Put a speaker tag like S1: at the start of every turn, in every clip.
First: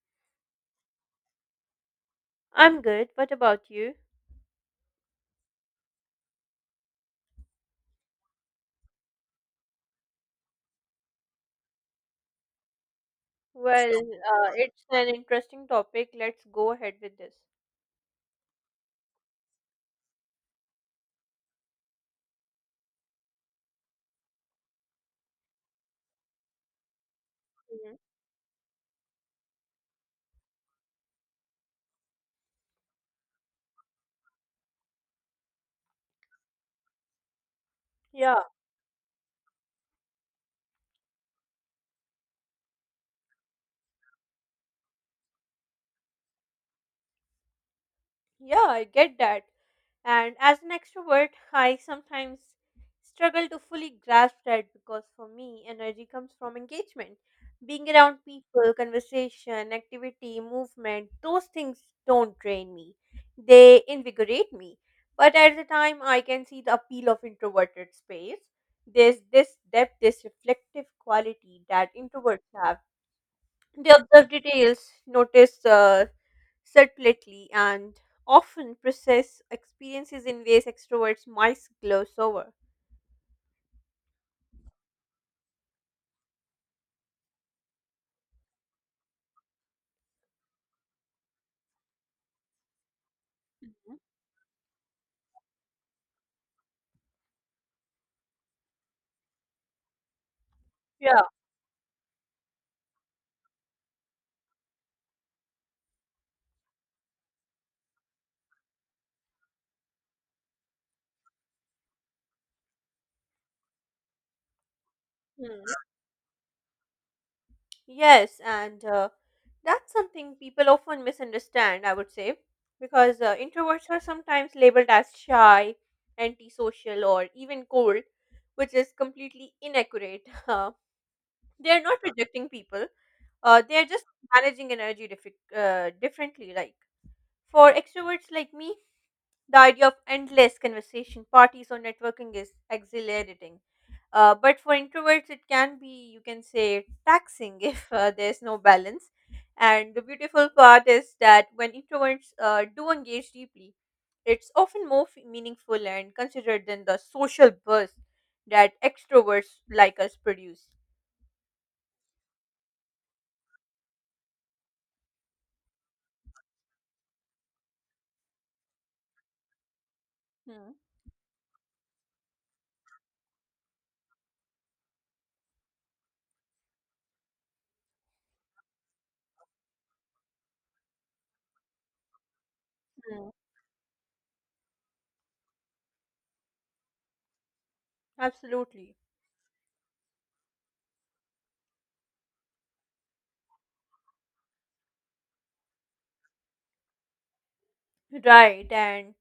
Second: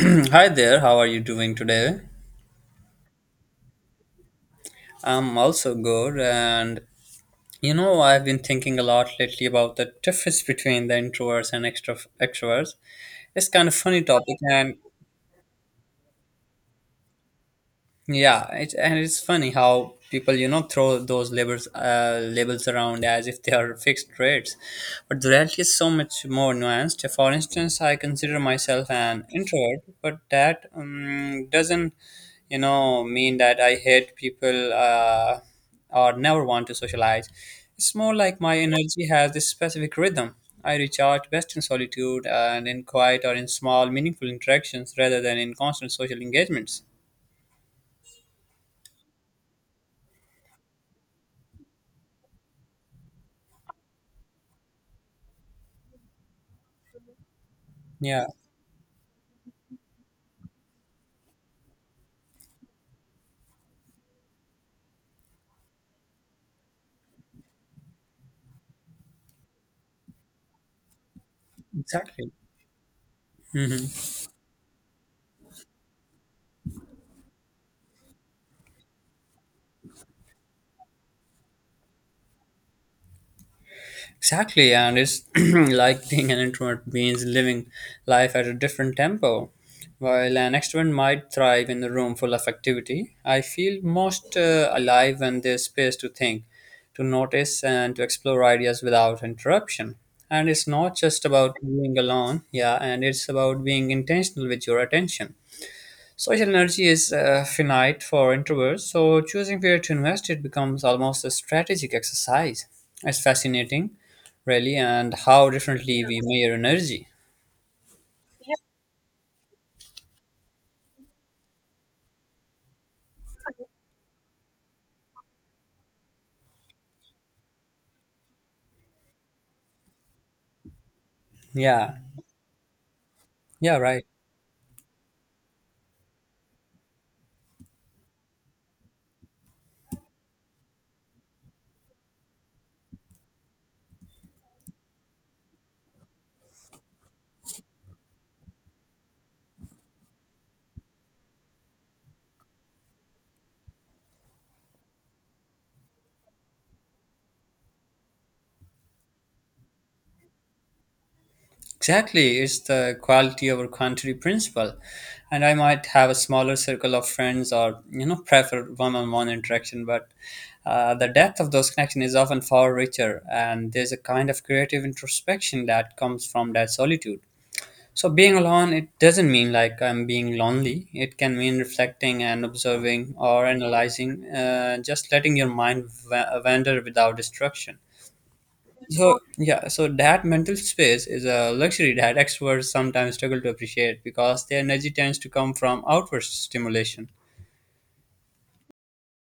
S1: Hi there, how are you doing today?
S2: I'm good. What about you?
S1: I'm also good, and you know, I've been thinking a lot lately about the difference between the introverts and extra extroverts. It's kind of
S2: Well,
S1: funny topic,
S2: uh,
S1: and
S2: it's an interesting topic. Let's go ahead with this.
S1: yeah, it's, and it's funny how people, you know, throw those labels labels around as if they are fixed rates, but the reality is so much more nuanced. For instance, I
S2: Mhm.
S1: consider myself an introvert, but that doesn't, you know, mean that I hate people or never want to socialize. It's more like
S2: Yeah,
S1: my energy has this specific rhythm. I recharge best in solitude and in quiet or in small, meaningful interactions rather than in constant social engagements.
S2: Yeah, I get that. And as an extrovert, I sometimes struggle to fully grasp that because for me, energy comes from engagement. Being around
S1: Yeah.
S2: people, conversation, activity, movement, those things don't drain me. They invigorate me. But at the time, I can see the appeal of introverted space. There's this depth, this reflective quality that
S1: Exactly.
S2: introverts have.
S1: hmm
S2: They observe details, notice subtly and often process experiences in ways extroverts might gloss over.
S1: Exactly, and it's like being an introvert means living life at a different tempo. While an extrovert might thrive in a room full of activity, I feel
S2: Mhm.
S1: most alive when there's space to think, to notice, and to explore ideas without interruption. And it's not
S2: Yeah.
S1: just about being alone, yeah, and it's about being intentional with your attention. Social energy is finite for introverts, so choosing where to invest it becomes almost a strategic exercise. It's fascinating, really, and how
S2: Hmm.
S1: differently we measure energy.
S2: Yes, and that's something people often misunderstand, I would say, because introverts are sometimes labeled as shy, antisocial, or even cold, which is completely inaccurate. Uh, they are
S1: Yeah,
S2: not rejecting people,
S1: yeah,
S2: they are just
S1: right.
S2: managing energy differently. Like for extroverts like me, the idea of endless conversation, parties, or networking is exhilarating. But for introverts, it can be, you can say, taxing if there's no balance. And the beautiful part is that when introverts do engage deeply, it's often meaningful and considered than the social burst that extroverts like us produce.
S1: Exactly. It's the quality over quantity principle. And I might have a smaller circle of friends or, you know, prefer one on one interaction, but
S2: Hmm.
S1: the depth of those connections is often far richer. And there's a kind of creative introspection that comes from that solitude. So being alone, it doesn't mean like I'm being lonely. It can mean reflecting and observing
S2: Hmm.
S1: or analyzing, just letting your mind wander without distraction.
S2: Absolutely.
S1: So yeah, so that mental space is a luxury that extroverts sometimes struggle to appreciate because their energy tends to come from outward stimulation.
S2: Right. And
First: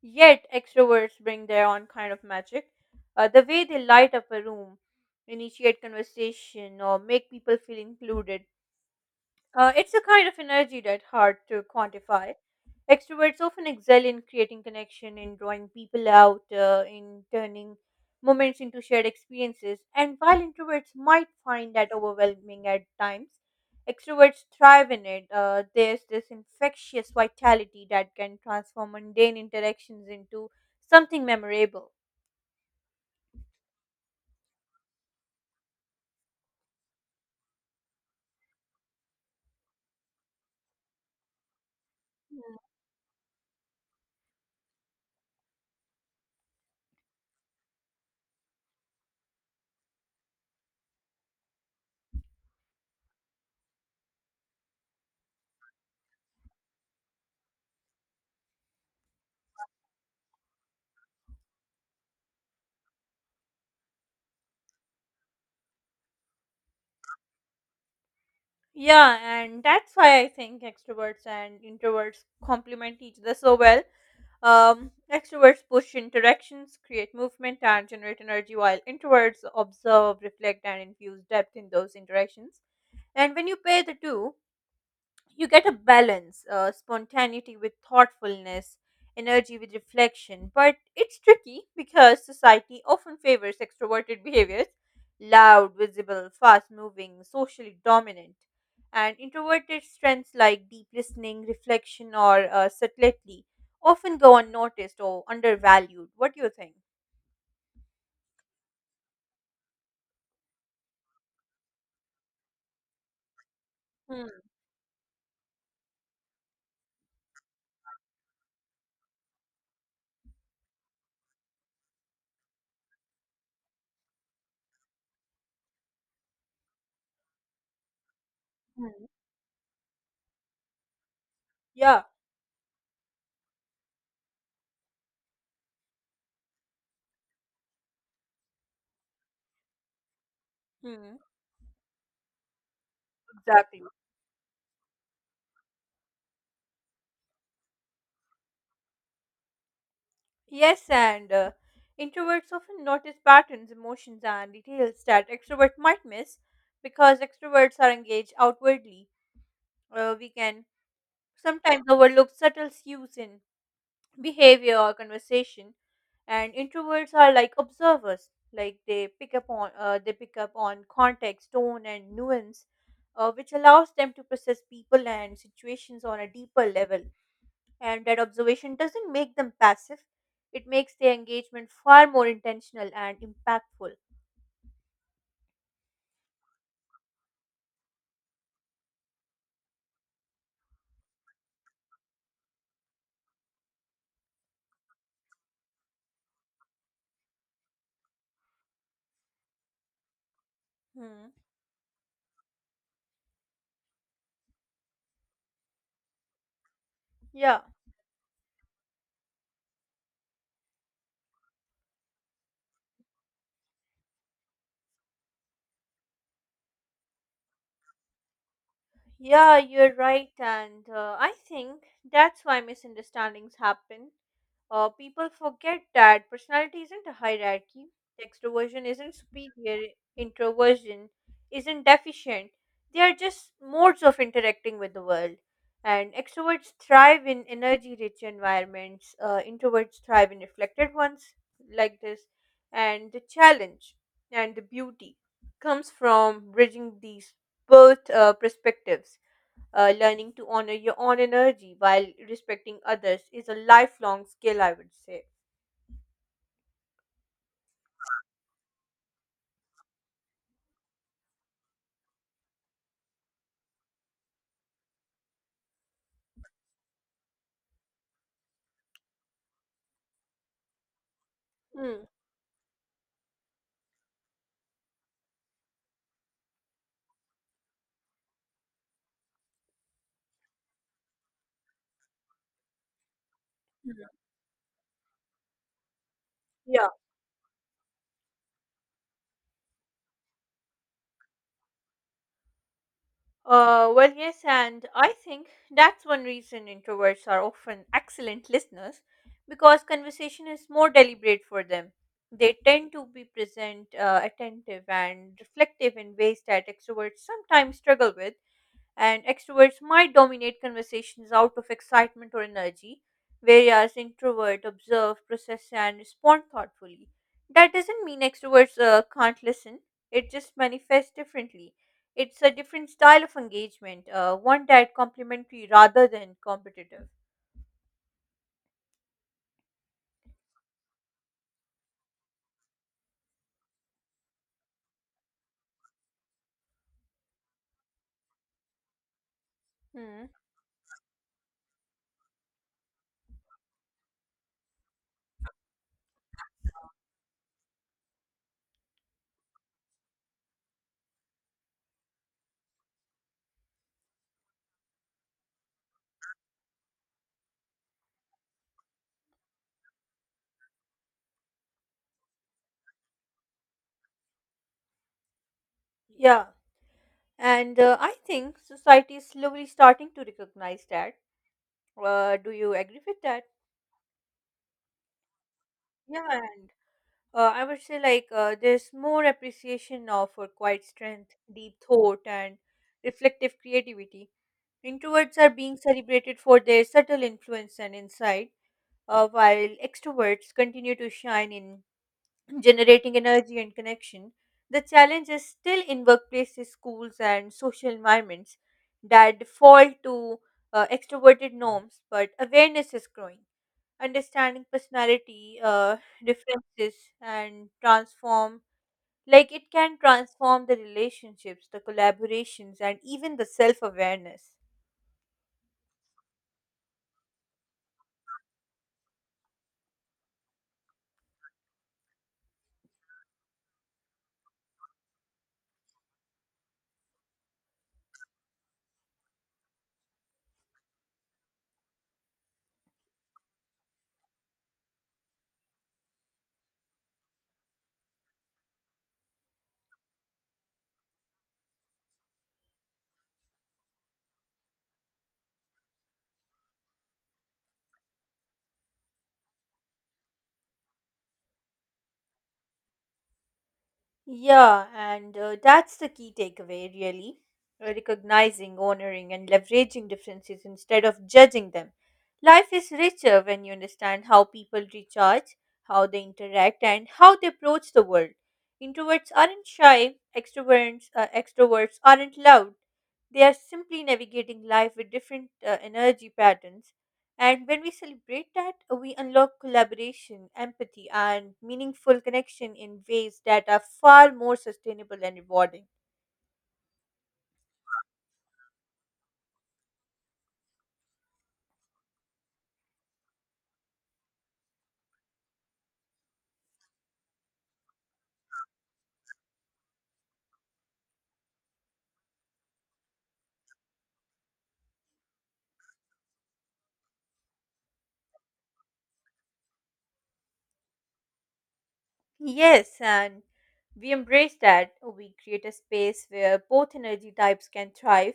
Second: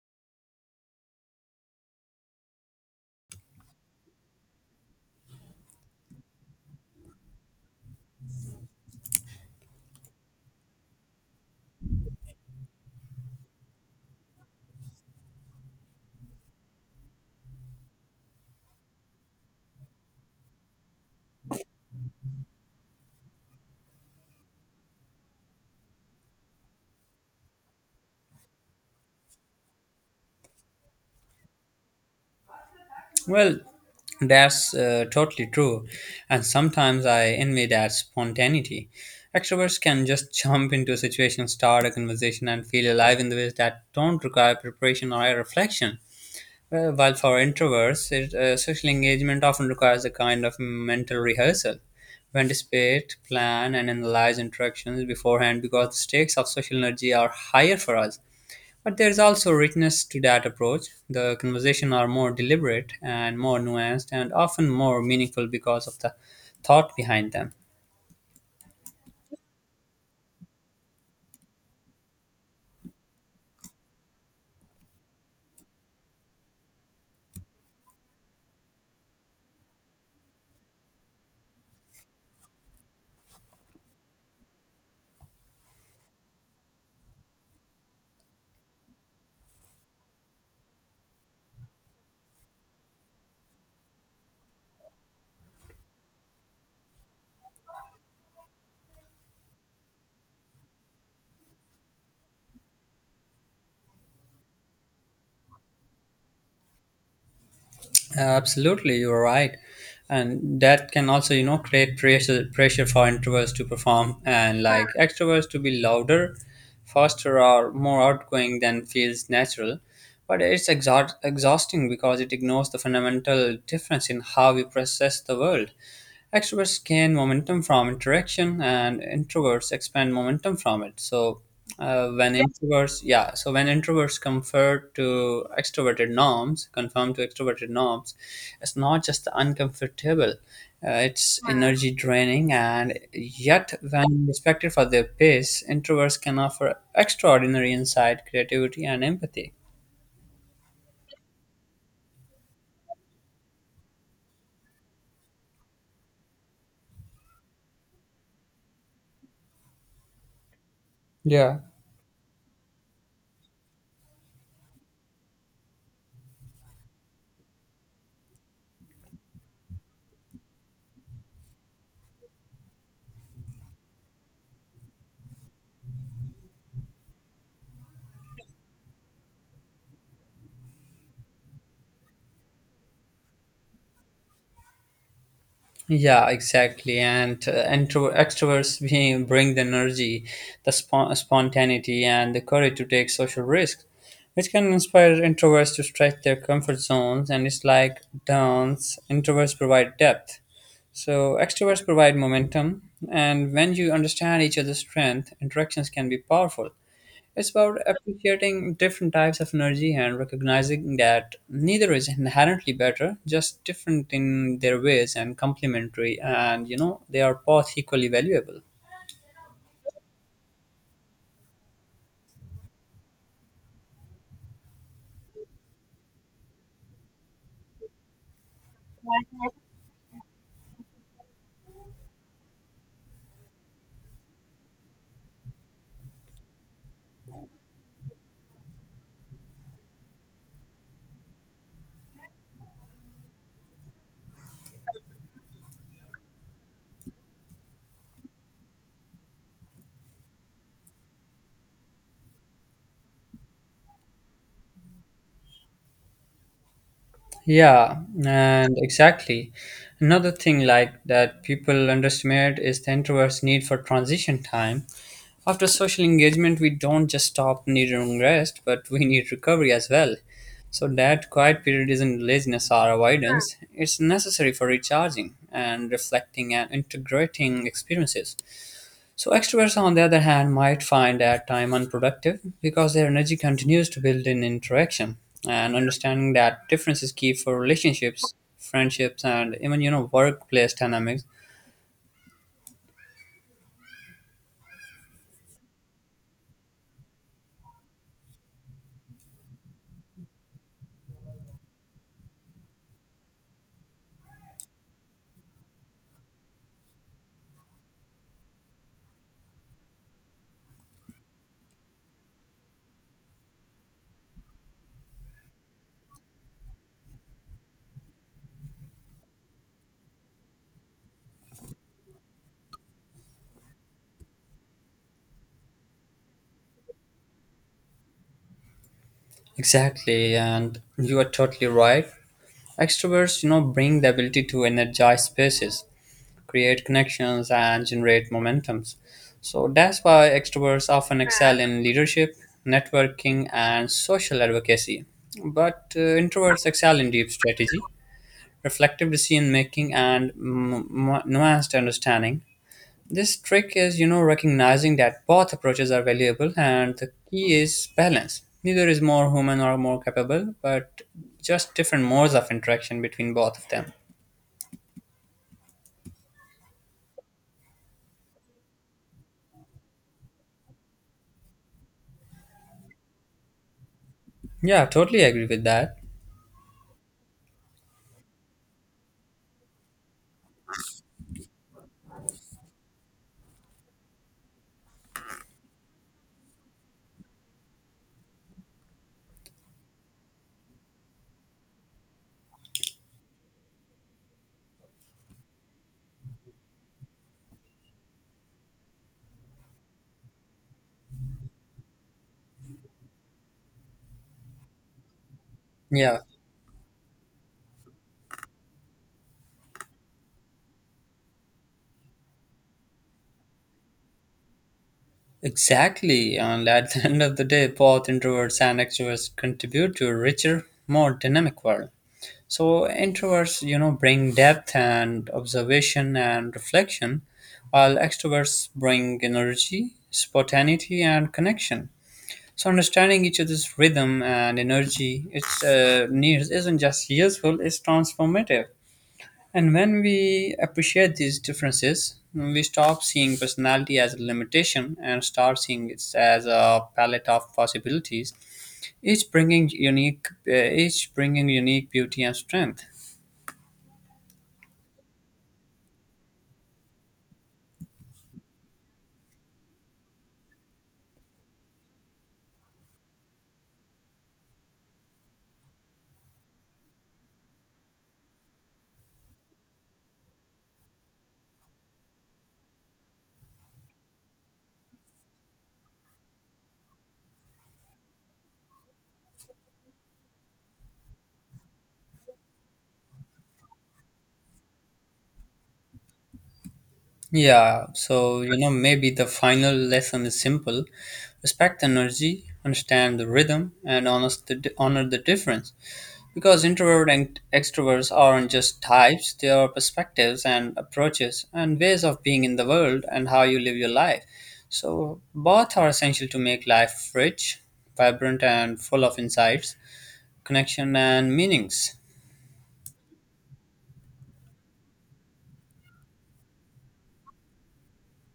S2: yet, extroverts bring their own kind of magic. The way they light up a room, initiate conversation, or make people feel included it's a kind of energy that's hard to quantify. Extroverts often excel in creating connection, in drawing people out, in turning moments into shared experiences. And while introverts might find that overwhelming at times, extroverts thrive in it. There's this infectious vitality that can transform mundane interactions into something memorable.
S1: Well, that's totally true. And sometimes I envy that spontaneity. Extroverts can just jump into a situation, start a conversation,
S2: Mm.
S1: and feel alive in the ways that don't require preparation or reflection. While for introverts, social engagement often requires a kind of mental rehearsal. We anticipate, plan, and analyze interactions beforehand because the stakes of social energy are higher for us. But there is also richness to that approach. The conversations are more deliberate and more nuanced and often more meaningful because of the thought behind them.
S2: Yeah, and that's why I think extroverts and introverts complement each other so well. Extroverts push interactions, create movement, and generate energy, while introverts observe, reflect, and infuse depth in those interactions. And when you pair the two, you get a balance, spontaneity with thoughtfulness, energy with reflection, but it's tricky because society often favors extroverted behaviors, loud, visible, fast moving, socially dominant, and introverted strengths like deep listening, reflection, or subtlety often go unnoticed or undervalued. What do you think?
S1: Absolutely, you're right. And that can also, you know, create pressure, pressure for introverts to perform
S2: Hmm.
S1: and like extroverts to be louder, faster, or more outgoing than feels natural. But it's exhausting because it ignores the fundamental difference in how we process the world. Extroverts gain momentum from interaction,
S2: Hmm.
S1: and introverts expand momentum from it. So
S2: Yeah.
S1: yeah, so when introverts confer to extroverted norms, conform to extroverted norms, it's not just uncomfortable.
S2: Hmm.
S1: It's energy draining, and yet,
S2: Exactly.
S1: when respected for their pace, introverts can offer extraordinary insight, creativity, and empathy.
S2: Yes, and introverts often notice patterns, emotions, and details that extroverts might miss because extroverts are engaged outwardly. We can sometimes overlook subtle cues in behavior or conversation, and introverts are like observers, like they pick up on context, tone, and nuance, which allows them to process people and situations on a deeper level. And that observation doesn't make them passive, it makes their engagement far more intentional and impactful.
S1: Yeah, exactly. And extroverts bring the energy, the spontaneity, and the courage to take social risks, which can inspire introverts to stretch their comfort zones. And it's like dance, introverts provide depth.
S2: Hmm.
S1: So extroverts provide momentum. And when you understand each other's strength, interactions can be powerful. It's
S2: Yeah.
S1: about appreciating different types of energy and recognizing that neither is inherently better, just different in their ways and complementary, and you know, they are both equally valuable.
S2: Yeah, you're right, and I think that's why misunderstandings happen. People forget that personality isn't a hierarchy, extroversion isn't superior, introversion isn't deficient. They are just modes of interacting with the world. And extroverts thrive in energy rich environments, introverts thrive in reflected ones like this. And the challenge and the beauty comes from bridging these both perspectives. Learning to honor your own energy while respecting others is a lifelong skill, I would say.
S1: Yeah, and exactly. Another thing like that people underestimate is the introvert's need for transition time. After social engagement, we don't just stop needing rest, but we need recovery as well. So that quiet period
S2: Mm.
S1: isn't laziness or avoidance. It's necessary for recharging and reflecting and integrating experiences. So extroverts, on the other hand, might find that time unproductive because their energy continues
S2: Mm.
S1: to build in interaction and understanding that
S2: Yeah.
S1: difference is key for relationships, friendships, and even you know workplace dynamics.
S2: Well, yes, and I think that's one reason introverts are often excellent listeners because conversation is more deliberate for them. They tend to be present, attentive, and reflective in ways that extroverts sometimes struggle with, and extroverts might dominate conversations out of excitement or energy, whereas introverts observe, process, and respond thoughtfully. That doesn't mean extroverts can't listen, it just manifests differently. It's a different style of engagement, one that complementary rather than competitive.
S1: Exactly, and you are totally right. Extroverts, you know, bring the ability to energize spaces, create connections, and generate momentums. So that's
S2: Hmm.
S1: why extroverts often excel in leadership, networking, and social advocacy. But introverts excel in deep strategy, reflective decision making, and nuanced understanding. This trick is, you know, recognizing that both approaches are valuable and the key is balance. Neither is more human or more capable, but just different modes of interaction between both of them.
S2: Yeah, and I think society is slowly starting to recognize that. Do you agree with that?
S1: Yeah, totally agree with that.
S2: Yeah, and I would say like there's more appreciation now for quiet strength, deep thought, and reflective creativity. Introverts are being celebrated for their subtle influence and insight, while extroverts continue to shine in generating energy and connection. The challenge is still in workplaces, schools, and social environments that default to extroverted norms, but awareness is growing, understanding personality
S1: Yeah,
S2: differences and transform, like it can transform the relationships, the collaborations, and even the self awareness.
S1: exactly. And at the end of the day, both introverts and extroverts contribute to a richer, more dynamic world. So introverts, you know, bring depth and observation and reflection, while extroverts bring energy, spontaneity, and connection. So understanding each other's rhythm and energy, its needs isn't just useful; it's transformative. And when we appreciate these differences, we stop seeing personality as a limitation and start seeing it as a palette of possibilities. Each bringing unique, uh, each bringing unique beauty and strength.
S2: Yeah, and that's the key takeaway, really. Recognizing, honoring, and leveraging differences instead of judging them. Life is richer when you understand how people recharge, how they interact, and how they approach the world. Introverts aren't shy, extroverts aren't loud. They are simply navigating life with different energy patterns, and when we celebrate that, we unlock collaboration, empathy, and meaningful connection in ways that are far more sustainable and rewarding.
S1: Yeah, so you know, maybe the final lesson is simple. Respect energy, understand the rhythm, and honor the difference. Because introvert and extroverts aren't just types, they are perspectives and approaches and ways of being in the world and how you live your life. So, both are essential to make life rich, vibrant, and full of insights, connection, and meanings.
S2: Yes, and we embrace that. We create a space where both energy types can thrive,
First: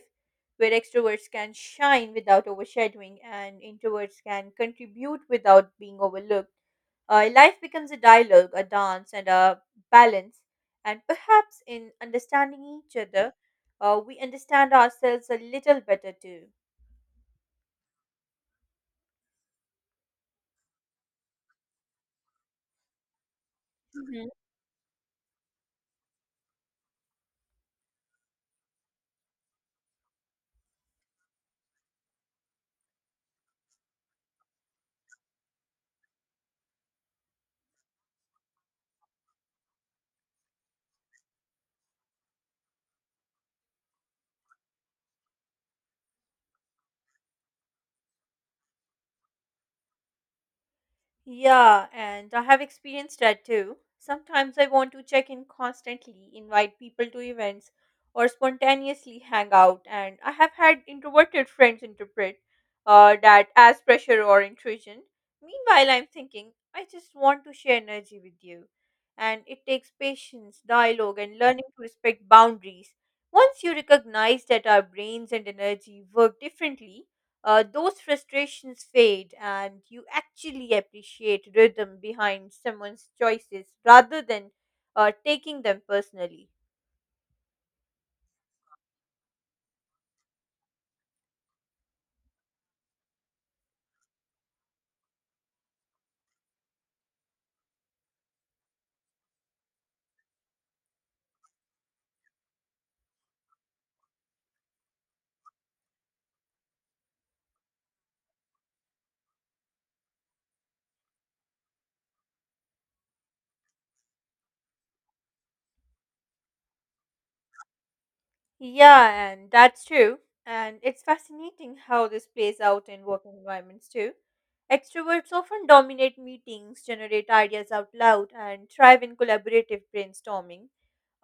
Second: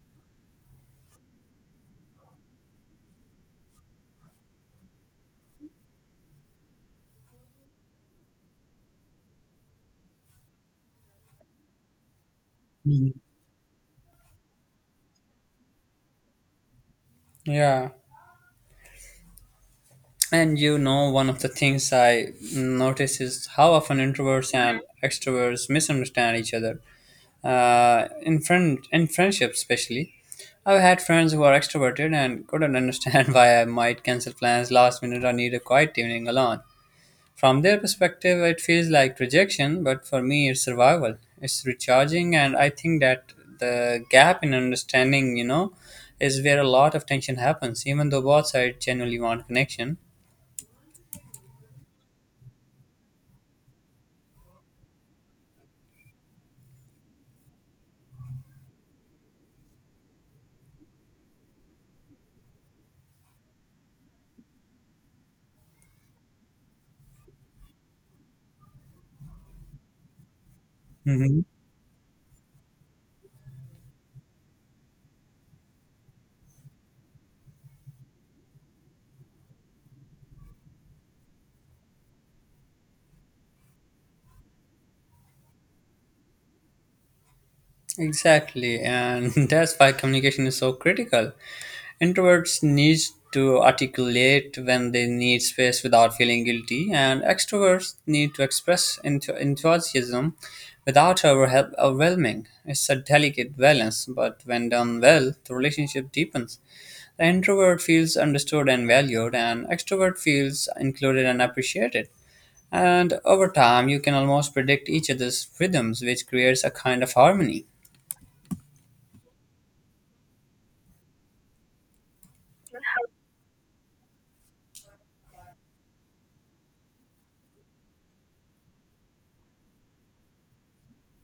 S2: where extroverts can shine without overshadowing, and introverts can contribute without being overlooked. Life becomes a dialogue, a dance, and a balance. And perhaps in understanding each
S1: Mhm.
S2: other, we understand ourselves a little better too.
S1: Yeah. And you know, one of the things I notice is how often introverts and extroverts misunderstand each other. In friendships especially, I've had friends who are extroverted and couldn't understand why I might cancel plans last minute or need a quiet evening alone. From their perspective, it feels like rejection, but for me, it's survival. It's recharging, and I think that the gap in understanding, you know, is where a lot of tension happens, even though both sides genuinely want connection.
S2: Yeah, and I have experienced that too. Sometimes I want to check in constantly, invite people to events, or spontaneously hang out, and I have had introverted friends interpret that as pressure or intrusion. Meanwhile, I'm thinking, I just want to share energy with you. And it takes patience, dialogue, and
S1: Mhm.
S2: learning to respect boundaries. Once you recognize that our brains and energy work differently, those frustrations fade and you actually appreciate rhythm behind someone's choices rather than taking them personally.
S1: Exactly, and that's why communication is so critical. Introverts need to articulate when they need space without feeling guilty, and extroverts need to express enthusiasm without overwhelming. It's a delicate balance, but when done well, the relationship deepens. The introvert feels understood and valued, and extrovert feels included and appreciated. And over time, you can almost predict each other's rhythms, which creates a kind of harmony.
S2: Yeah, and that's true. And it's fascinating how this plays out in work environments too. Extroverts often dominate meetings, generate ideas out loud, and thrive in collaborative brainstorming.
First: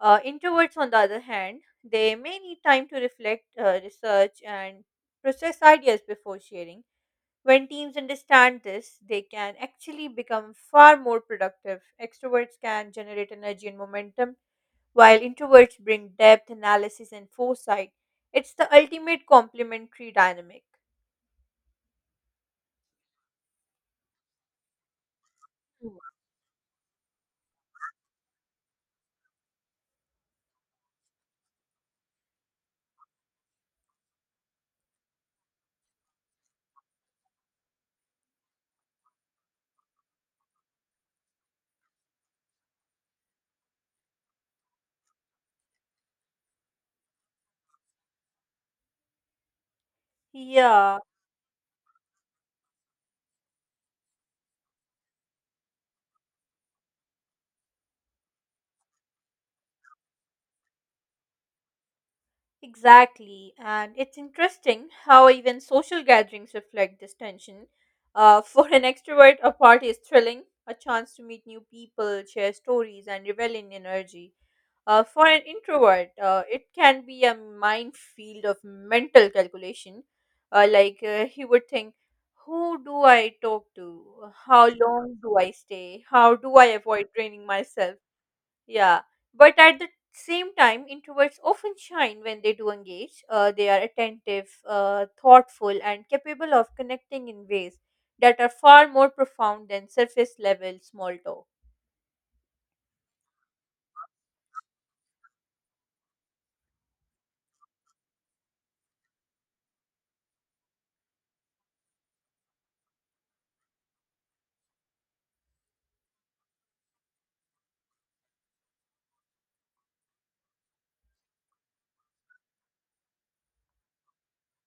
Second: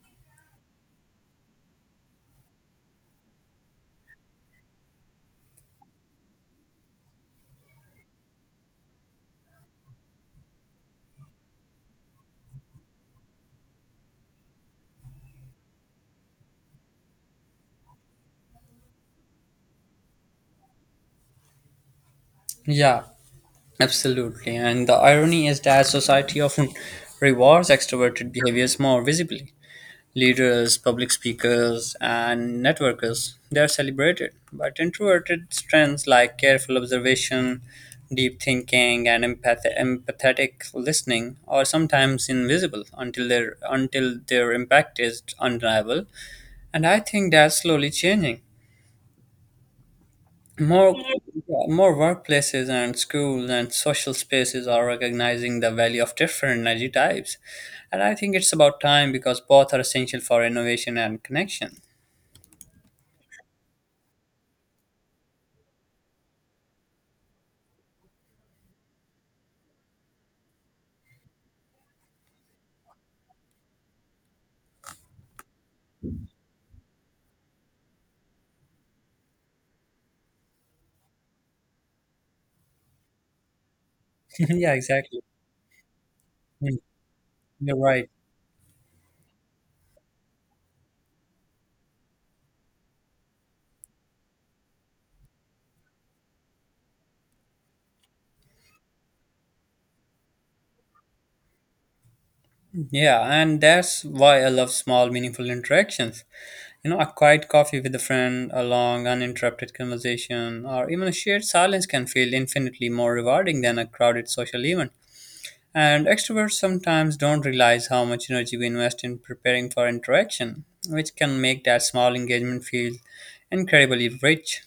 S2: Introverts, on the other hand, they may need time to reflect, research, and process ideas before sharing. When teams understand this, they can actually become far more productive. Extroverts can generate energy and momentum, while introverts bring depth, analysis, and foresight. It's the ultimate complementary dynamic.
S1: Yeah, absolutely. And the irony is that
S2: True.
S1: society often rewards extroverted behaviors more visibly. Leaders, public speakers, and networkers, they are celebrated. But introverted strengths like careful observation, deep thinking, and empathetic listening are sometimes invisible until their impact is undeniable. And I think that's slowly changing. More,
S2: Yeah,
S1: more workplaces and schools and social spaces are recognizing the value of different energy types. And I think it's about time because both are essential for innovation and connection.
S2: exactly. And it's interesting how even social gatherings reflect this tension. For an extrovert, a party is thrilling, a chance to meet new people, share stories, and revel in energy. For an introvert, it can be a minefield of mental calculation. Like he would think, who do I talk to? How
S1: Yeah,
S2: long
S1: exactly.
S2: do I stay? How do I
S1: Mm,
S2: avoid draining
S1: you're
S2: myself?
S1: right.
S2: Yeah. But at the same time, introverts often shine when they do engage. They are attentive, thoughtful, and capable of connecting in ways that are far more profound than surface level small talk.
S1: Yeah, and that's why I love small, meaningful interactions. You know, a quiet coffee with a friend, a long, uninterrupted conversation, or even a shared silence can feel infinitely more rewarding than a crowded social event. And extroverts sometimes don't realize how much energy we invest in preparing for interaction, which can make that small engagement feel incredibly rich.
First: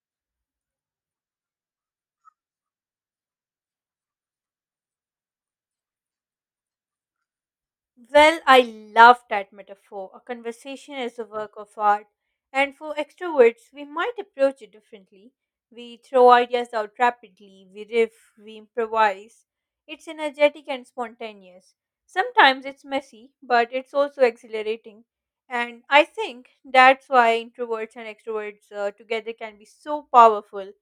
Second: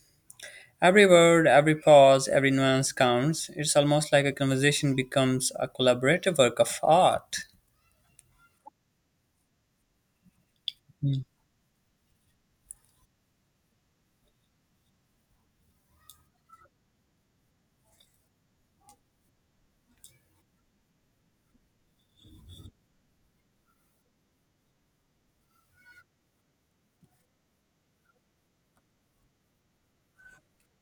S1: Every word, every pause, every nuance counts. It's almost like a conversation becomes a collaborative work of art.
S2: Well, I love that metaphor. A conversation is a work of art. And for extroverts, we might approach it differently. We throw ideas out rapidly, we riff, we improvise. It's energetic and spontaneous. Sometimes it's messy, but it's also exhilarating. And I think that's why introverts and extroverts together can be so powerful.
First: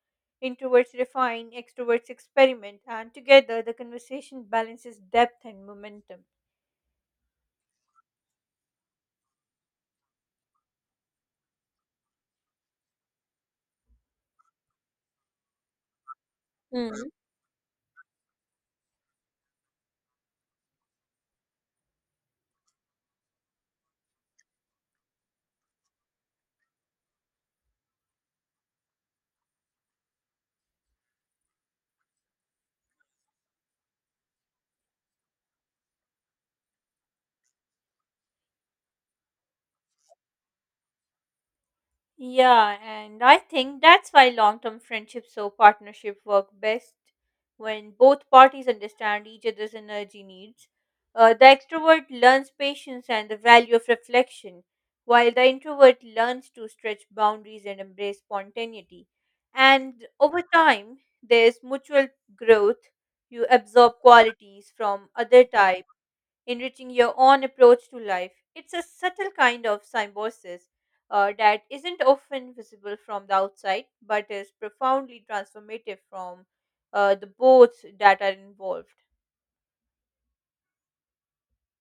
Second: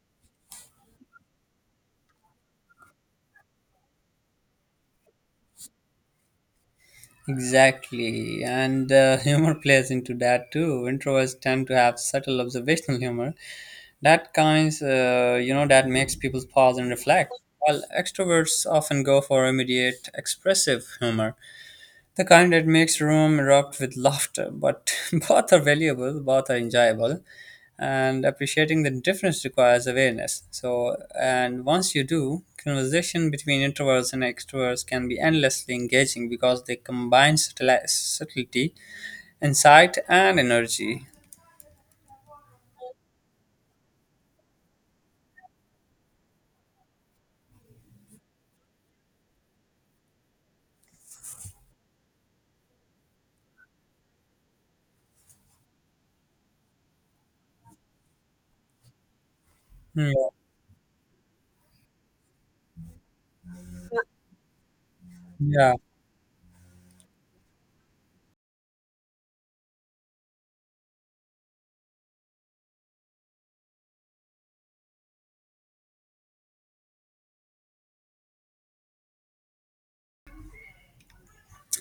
S2: Introverts refine, extroverts experiment, and together the conversation balances depth and momentum.
S1: Exactly, and humor plays into that too. Introverts tend to have subtle observational humor that you know, that makes people pause and reflect, while extroverts often go for immediate expressive humor, the kind that makes room erupt with laughter, but both are valuable, both are enjoyable, and appreciating the difference requires awareness. So, and once you do, conversation between introverts and extroverts can be endlessly engaging because they combine subtlety, insight, and energy.
S2: Yeah, and I think that's why long term friendships or partnership work best when both parties understand each other's energy needs. The extrovert learns patience and the value of reflection, while the introvert learns to stretch boundaries and embrace spontaneity. And
S1: Hmm,
S2: over time, there's mutual growth. You absorb qualities from other
S1: yeah,
S2: types, enriching your own approach to life. It's a subtle kind of symbiosis that isn't often visible from the outside, but is profoundly transformative from the boats that are involved.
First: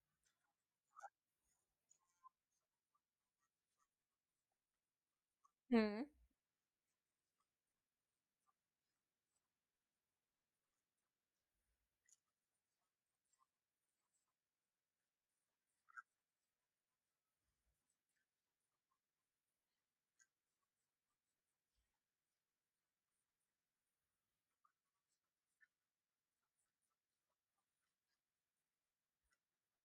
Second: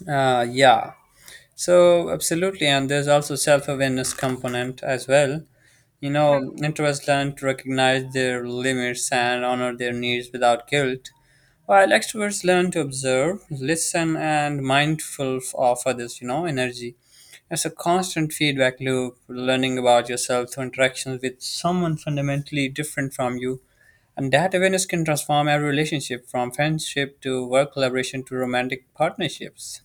S1: yeah. So absolutely, and there's also self-awareness component as well. You know, introverts learn to recognize their limits and honor their needs without guilt, while extroverts learn to observe, listen, and mindful of others, you know, energy. It's a constant feedback loop, learning about yourself through interactions with someone fundamentally different from you. And that awareness can transform every relationship from friendship to work collaboration to romantic partnerships.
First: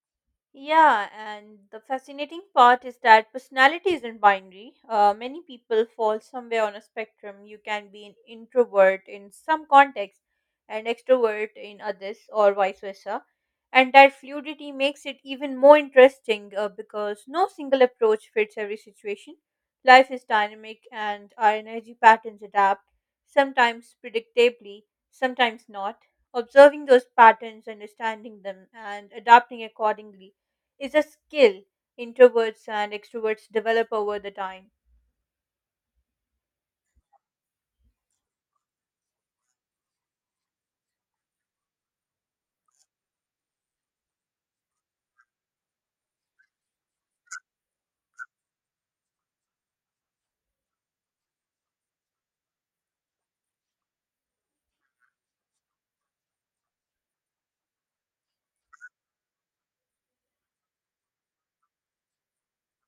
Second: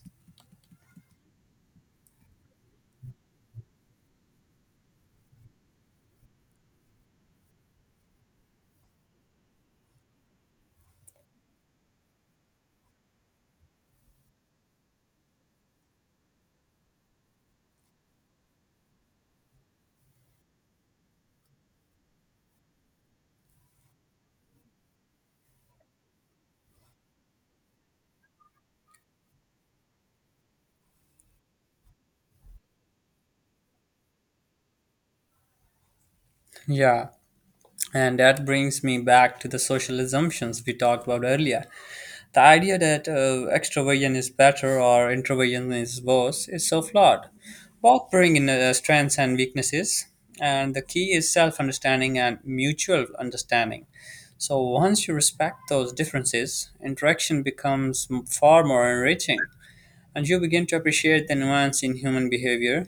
S2: Yeah, and the fascinating part is that personality isn't binary. Many people fall somewhere on a spectrum. You can be an introvert in some contexts and extrovert in others, or vice versa. And that fluidity makes it even more interesting because no single approach fits every situation. Life is dynamic and our energy patterns adapt, sometimes predictably, sometimes not. Observing those patterns, understanding them, and adapting accordingly is a skill introverts and extroverts develop over the time.
S1: Yeah, and that brings me back to the social assumptions we talked about earlier. The idea that extroversion is better or introversion is worse is so flawed. Both bring in strengths and weaknesses, and the key is self understanding and mutual understanding. So, once you respect those differences, interaction becomes far more enriching, and you begin to appreciate the nuance in human behavior,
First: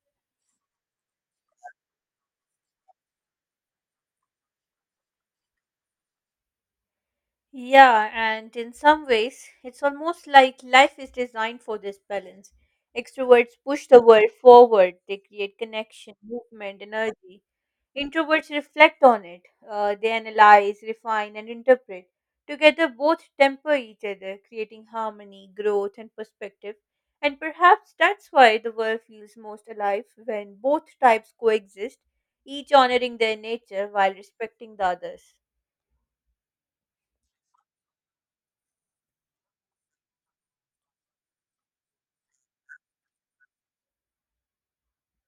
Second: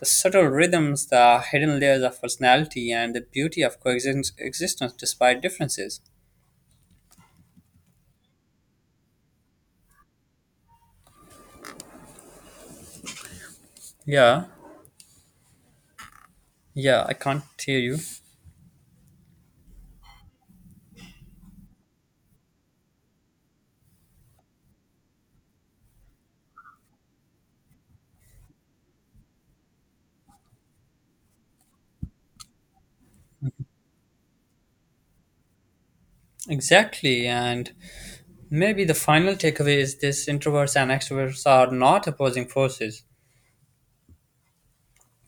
S1: the subtle rhythms, the hidden layers of personality, and the beauty of coexistence existence despite differences.
S2: Yeah, and in some ways, it's almost like life is designed for this balance. Extroverts push the world
S1: Yeah,
S2: forward, they create connection, movement,
S1: yeah, I
S2: energy.
S1: can't hear you.
S2: Introverts reflect on it, they analyze, refine, and interpret. Together, both temper each other, creating harmony, growth, and perspective. And perhaps that's why the world feels most alive when both types coexist, each honoring their nature while respecting the others.
S1: Exactly, and maybe the final takeaway is this introverts and extroverts are not opposing forces.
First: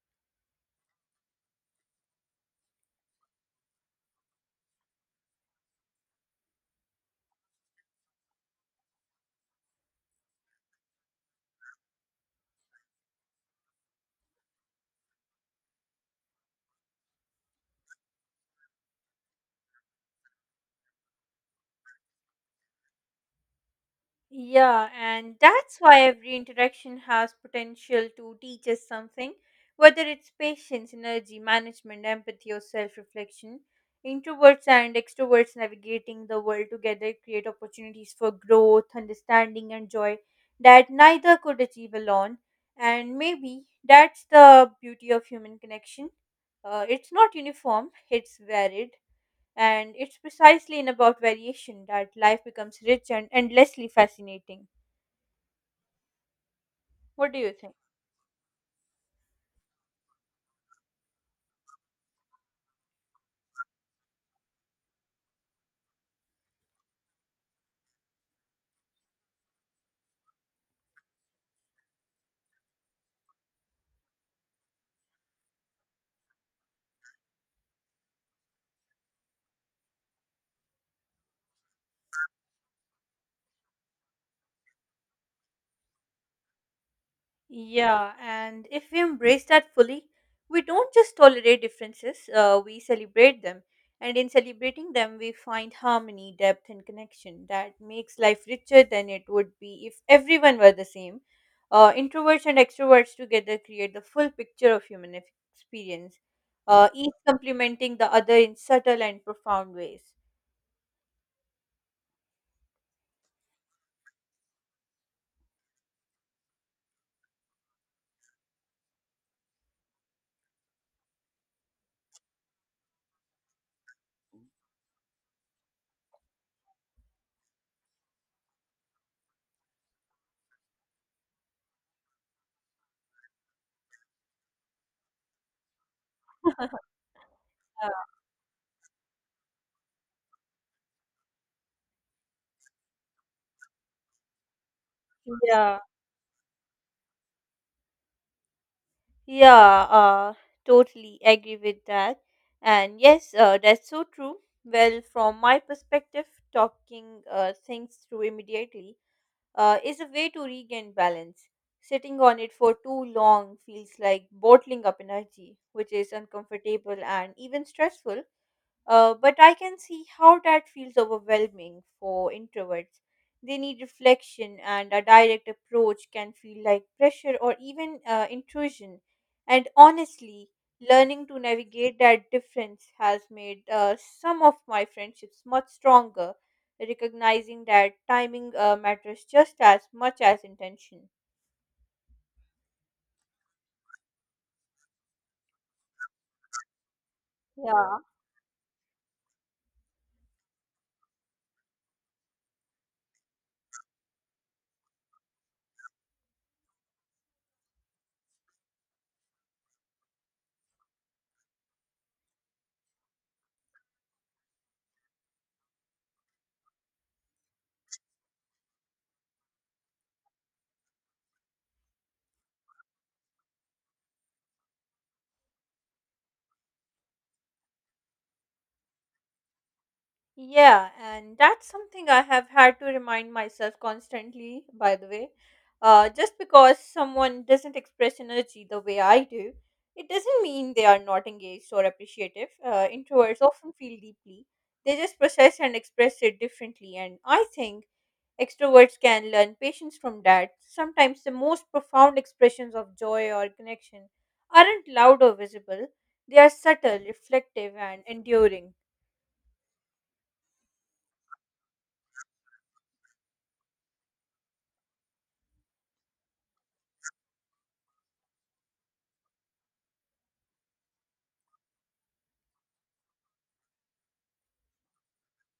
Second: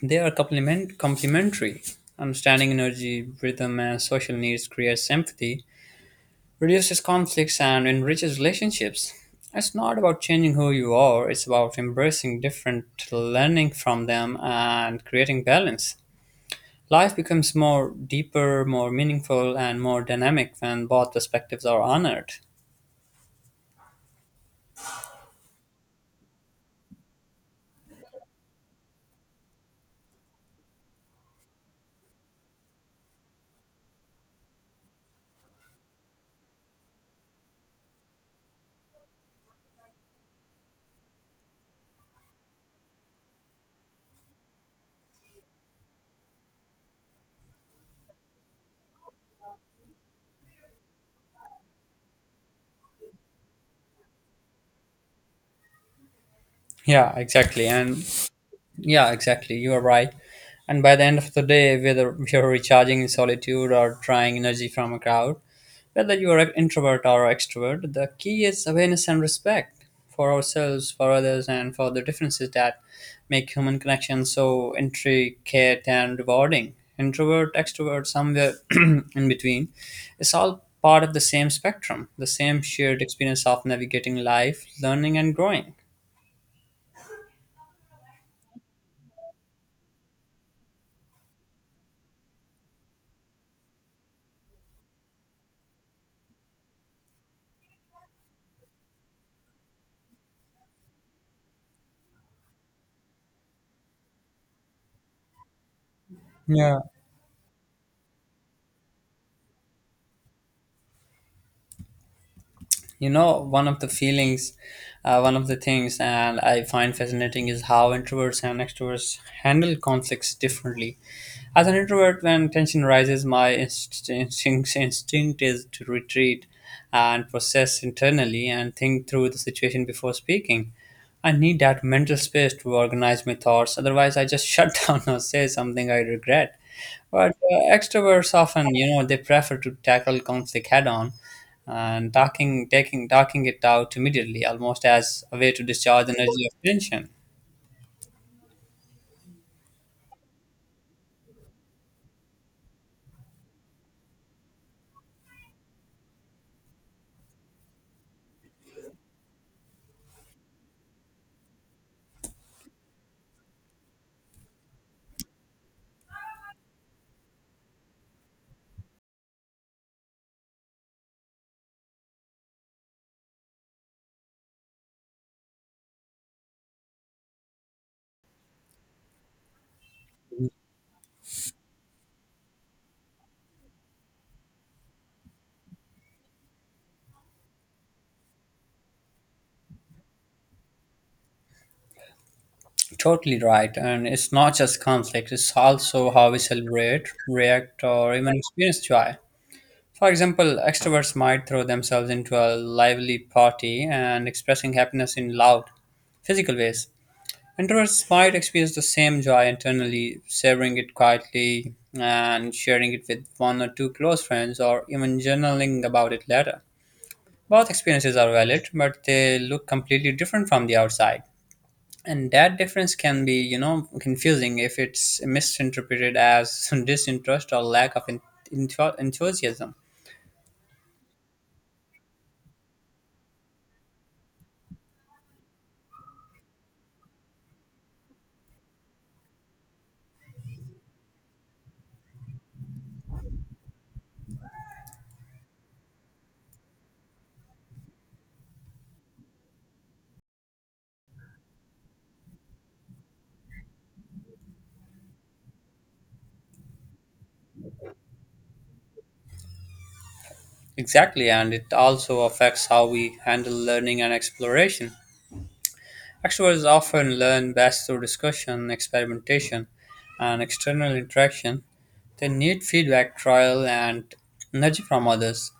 S1: They are complementary. Understanding energy, rhythm, and social needs creates empathy, reduces conflicts, and enriches relationships. It's not about changing who you are, it's about embracing different, learning from them, and creating balance. Life becomes more deeper, more meaningful, and more dynamic when both perspectives are honored.
S2: Yeah, and that's why every interaction has potential to teach us something, whether it's patience, energy, management, empathy, or self reflection. Introverts and extroverts navigating the world together create opportunities for growth, understanding, and joy that neither could achieve alone. And maybe that's the beauty of human connection. It's not uniform, it's varied. And it's precisely in about variation that life becomes rich and endlessly fascinating.
S1: Yeah,
S2: What do you
S1: exactly.
S2: think?
S1: And yeah, exactly. You are right. And by the end of the day, whether you're recharging in solitude or trying energy from a crowd, whether you are an introvert or extrovert, the key is awareness and respect for ourselves, for others, and for the differences that make human connections so intricate and rewarding. Introvert, extrovert, somewhere in between. It's all part of the same spectrum, the same shared experience of navigating life, learning, and growing.
S2: Yeah, and if we embrace that fully, we don't just tolerate differences, we celebrate them. And in celebrating them, we find harmony, depth, and connection that makes life richer than it would be if everyone were the same. Introverts and extroverts together create the full picture of human experience,
S1: Yeah.
S2: each complementing the other in subtle and profound ways.
S1: You know, one of the feelings, one of the things, and I find fascinating is how introverts and extroverts handle conflicts differently. As an introvert, when tension rises, my instinct is to retreat and process internally and think through the situation before speaking. I need that mental space to organize my thoughts. Otherwise, I just shut down or say something I regret. But extroverts often, you know, they prefer to tackle conflict head on and talking it out immediately, almost as a way to
S2: Yeah,
S1: discharge energy of tension.
S2: yeah, totally agree with that. And yes, that's so true. Well, from my perspective, talking things through immediately is a way to regain balance. Sitting on it for too long feels like bottling up energy, which is uncomfortable and even stressful. But I can see how that feels overwhelming for introverts. They need reflection, and a direct approach can feel like pressure or even intrusion. And honestly, learning to navigate that difference has made some of my friendships much stronger, recognizing that timing matters just as much as intention.
S1: Totally right. And it's not just conflict, it's also how we celebrate, react,
S2: Yeah.
S1: or even experience joy. For example, extroverts might throw themselves into a lively party and expressing happiness in loud, physical ways. Introverts might experience the same joy internally, savoring it quietly and sharing it with one or two close friends, or even journaling about it later. Both experiences are valid, but they look completely different from the outside. And that difference can be, you know, confusing if it's misinterpreted as disinterest or lack of enthusiasm.
S2: Yeah, and that's something I have had to remind myself constantly, by the way. Just because someone doesn't express energy the way I do, it doesn't mean they are not engaged or appreciative. Introverts often feel deeply, they just process and express it differently. And I think extroverts can learn patience from that. Sometimes the most profound expressions of joy or connection aren't loud or visible, they are subtle, reflective, and enduring.
S1: Exactly, and it also affects how we handle learning and exploration. Extroverts often learn best through discussion, experimentation, and external interaction. They need feedback, trial, and nudge from others.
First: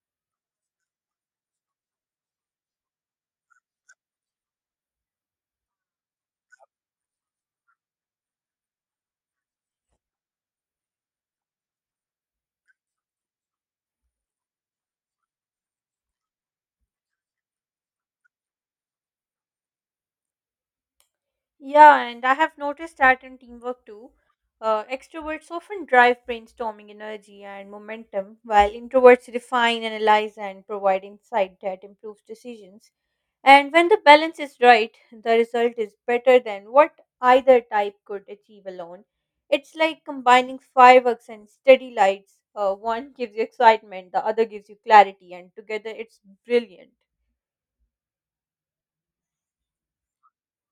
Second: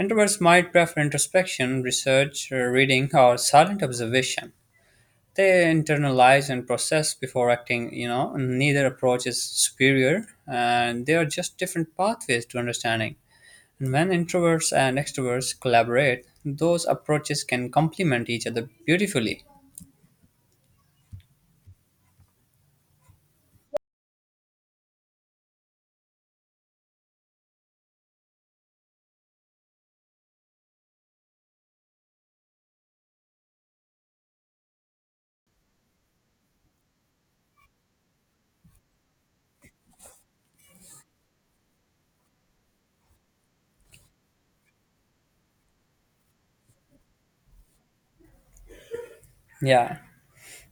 S1: Introverts might prefer introspection, research, reading, or silent observation. They internalize and process before acting. You know, neither approach is superior, and they are just different pathways to understanding. And when introverts and extroverts collaborate, those approaches can complement each other beautifully.
S2: Yeah, and I have noticed that in teamwork too. Extroverts often drive brainstorming energy and momentum, while introverts refine, analyze, and provide insight that improves decisions. And when the balance is right, the result is better than what either type could achieve alone. It's like combining fireworks and steady lights. One gives you excitement, the other gives you clarity, and together it's brilliant.
S1: Yeah,